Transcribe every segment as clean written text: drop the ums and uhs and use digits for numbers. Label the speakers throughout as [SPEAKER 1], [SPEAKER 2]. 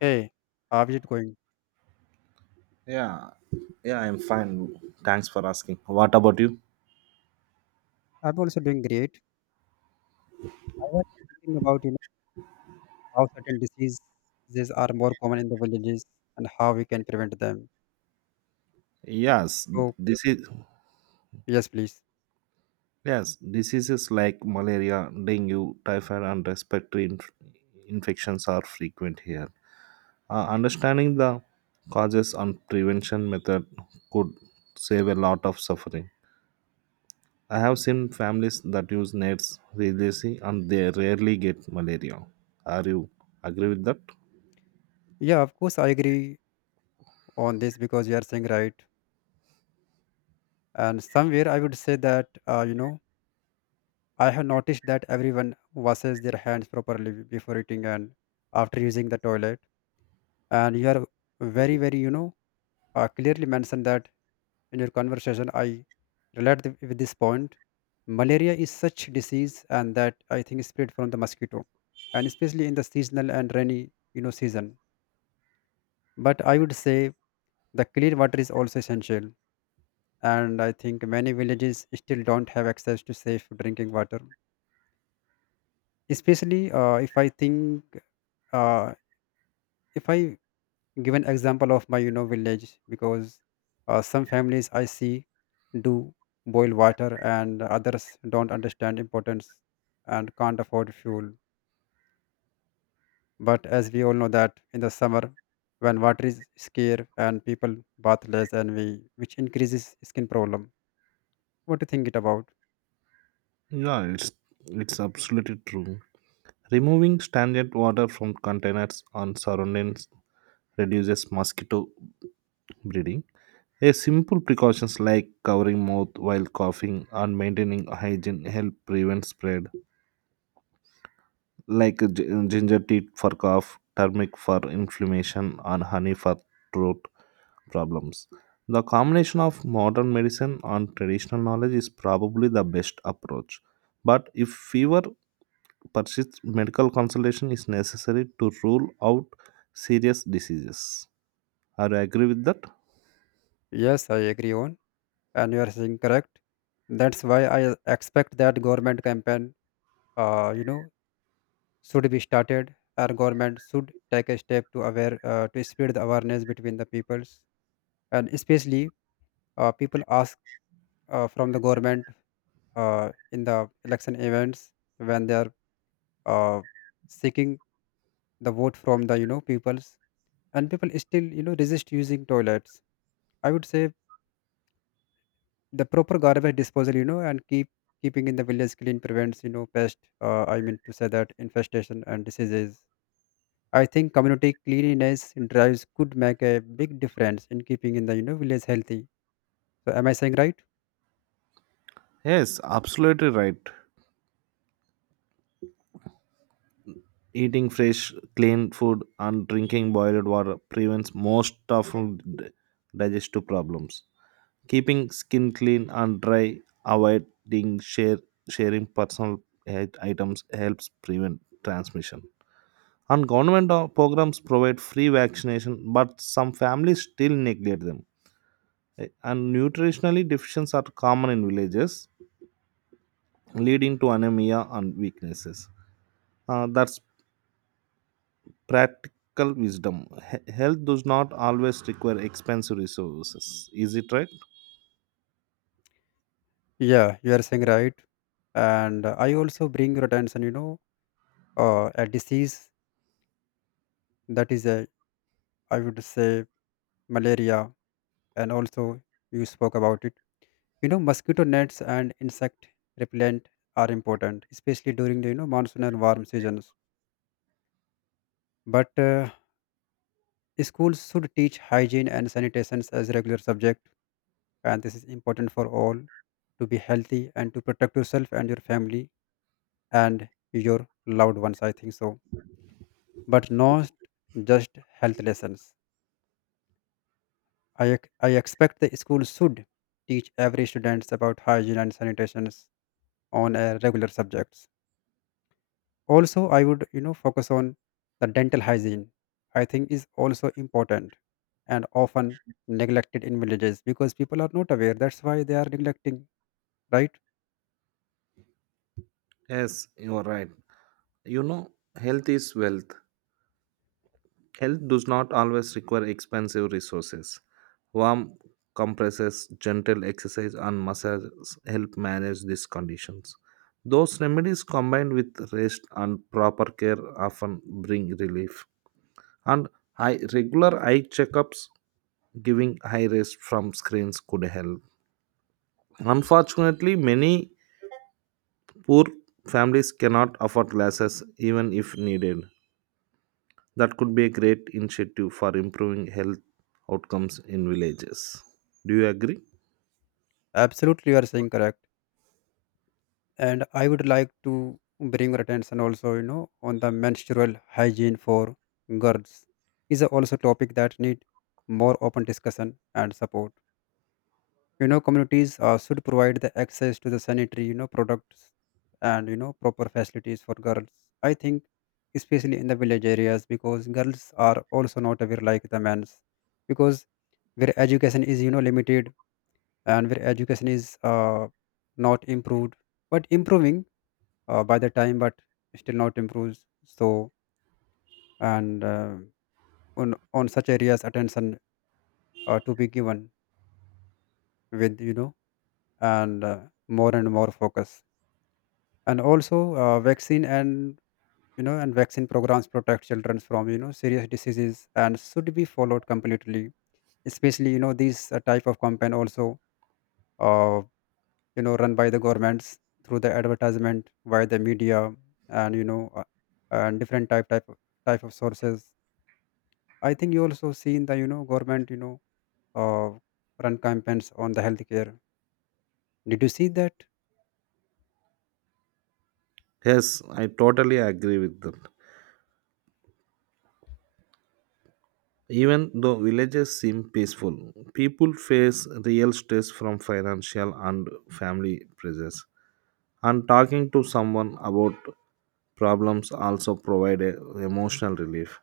[SPEAKER 1] Hey, how is it going?
[SPEAKER 2] Yeah, yeah, I'm fine. Thanks for asking. What about you?
[SPEAKER 1] I'm also doing great. I was thinking about, you know, how certain diseases are more common in the villages and how we can prevent them.
[SPEAKER 2] Yes,
[SPEAKER 1] So,
[SPEAKER 2] this is
[SPEAKER 1] yes, please.
[SPEAKER 2] yes, diseases like malaria, dengue, typhoid, and respiratory infections are frequent here. Understanding the causes and prevention method could save a lot of suffering. I have seen families that use nets religiously, and they rarely get malaria. Are you agree with that?
[SPEAKER 1] Yeah, of course, I agree on this because you are saying right. And somewhere I would say that, you know, I have noticed that everyone washes their hands properly before eating and after using the toilet. And you are very, very, clearly mentioned that in your conversation, I with this point. Malaria is such disease, and that I think is spread from the mosquito, and especially in the seasonal and rainy, you know, season. But I would say the clean water is also essential, and I think many villages still don't have access to safe drinking water. Especially if I think, uh, if I give an example of my, you know, village because, some families I see do boil water and others don't understand importance and can't afford fuel. But as we all know that in the summer when water is scarce and people bath less, and we which increases skin problem. What do you think it about?
[SPEAKER 2] Yeah, it's absolutely true. Removing stagnant water from containers on surroundings reduces mosquito breeding. A simple precautions like covering mouth while coughing and maintaining hygiene help prevent spread, like ginger tea for cough, turmeric for inflammation, and honey for throat problems. The combination of modern medicine and traditional knowledge is probably the best approach. But if fever persists, medical consultation is necessary to rule out serious diseases. Are you agree with that?
[SPEAKER 1] Yes, I agree on, and you are saying correct. That's why I expect that government campaign, you know, should be started. Our government should take a step to aware, to spread the awareness between the peoples, and especially, people ask, from the government, in the election events when they are, uh, seeking the vote from the, you know, peoples, and people still, you know, resist using toilets. I would say the proper garbage disposal, you know, and keeping in the village clean prevents, you know, pest. I mean to say that infestation and diseases. I think community cleanliness drives could make a big difference in keeping in the, you know, village healthy. So am I saying right?
[SPEAKER 2] Yes, absolutely right. Eating fresh, clean food and drinking boiled water prevents most of digestive problems. Keeping skin clean and dry, avoiding sharing personal items helps prevent transmission. And government programs provide free vaccination, but some families still neglect them. And nutritionally deficiencies are common in villages, leading to anemia and weaknesses. That's practical wisdom. Health does not always require expensive resources. Is it right?
[SPEAKER 1] Yeah, you are saying right. And I also bring your attention, you know, a disease that is a, I would say, malaria, and also you spoke about it. You know, mosquito nets and insect repellent are important, especially during the, you know, monsoon and warm seasons. But schools should teach hygiene and sanitation as regular subject, and this is important for all to be healthy and to protect yourself and your family and your loved ones, I think so. But not just health lessons, I expect the school should teach every students about hygiene and sanitations on a regular subjects. Also, I would, you know, focus on the dental hygiene. I think is also important and often neglected in villages because people are not aware, that's why they are neglecting, right?
[SPEAKER 2] Yes, you are right. You know, health is wealth. Health does not always require expensive resources. Warm compresses, gentle exercise, and massages help manage these conditions. Those remedies combined with rest and proper care often bring relief. And regular eye checkups, giving high rest from screens could help. Unfortunately, many poor families cannot afford glasses even if needed. That could be a great initiative for improving health outcomes in villages. Do you agree?
[SPEAKER 1] Absolutely, you are saying correct. And I would like to bring your attention also, you know, on the menstrual hygiene for girls is a also topic that need more open discussion and support. You know, communities, should provide the access to the sanitary, you know, products and, you know, proper facilities for girls, I think, especially in the village areas, because girls are also not aware like the men's, because where education is, you know, limited and where education is, not improved, but improving, by the time, but still not improves. So, and on such areas attention, to be given with, you know, and, more and more focus. And also, vaccine and, you know, and vaccine programs protect children from, you know, serious diseases and should be followed completely, especially, you know, these, type of campaign also, uh, you know, run by the governments through the advertisement via the media, and, you know, and different type of sources. I think you also seen the, you know, government, you know, uh, run campaigns on the healthcare. Did you see that?
[SPEAKER 2] Yes, I totally agree with that. Even though villages seem peaceful, people face real stress from financial and family pressures. And talking to someone about problems also provide a emotional relief.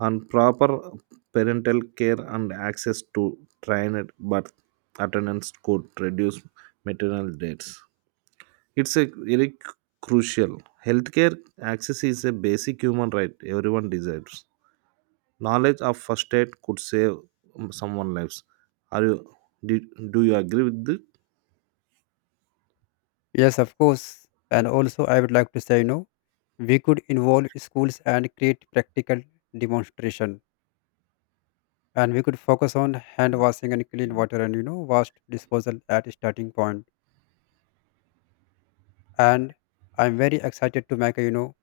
[SPEAKER 2] And proper parental care and access to trained birth attendants could reduce maternal deaths. It's a very crucial. Healthcare access is a basic human right everyone deserves. Knowledge of first aid could save someone lives. Are you do, do you agree with it?
[SPEAKER 1] Yes, of course. And also, I would like to say, you know, we could involve schools and create practical demonstration, and we could focus on hand washing and clean water and, you know, waste disposal at starting point. And I'm very excited to make a, you know,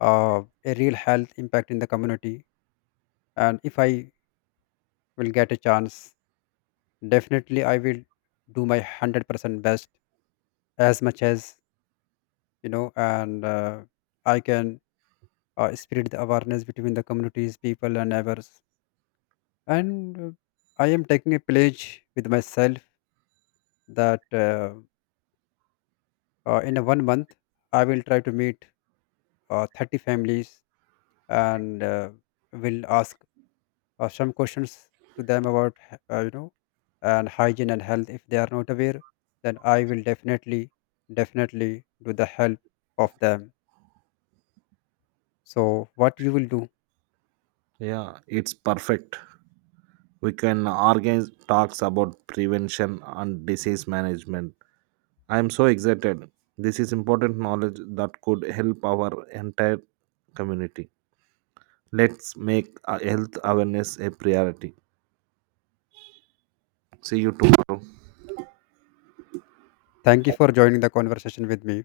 [SPEAKER 1] a real health impact in the community. And if I will get a chance, definitely I will do my 100% best as much as, you know, and I can spread the awareness between the communities people and neighbors. And I am taking a pledge with myself that in a 1 month I will try to meet, 30 families, and will ask, some questions to them about, uh, you know and hygiene and health. If they are not aware, then I will definitely do the help of them. So what you will do?
[SPEAKER 2] Yeah, it's perfect. We can organize talks about prevention and disease management. I am so excited. This is important knowledge that could help our entire community. Let's make health awareness a priority. See you tomorrow.
[SPEAKER 1] Thank you for joining the conversation with me.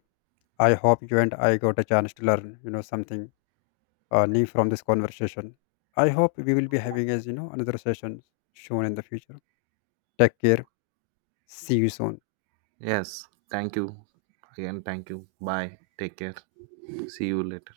[SPEAKER 1] I hope you and I got a chance to learn, you know, something new from this conversation. I hope we will be having, as you know, another session soon in the future. Take care. See you soon.
[SPEAKER 2] Yes, thank you. Again, thank you. Bye, take care. See you later.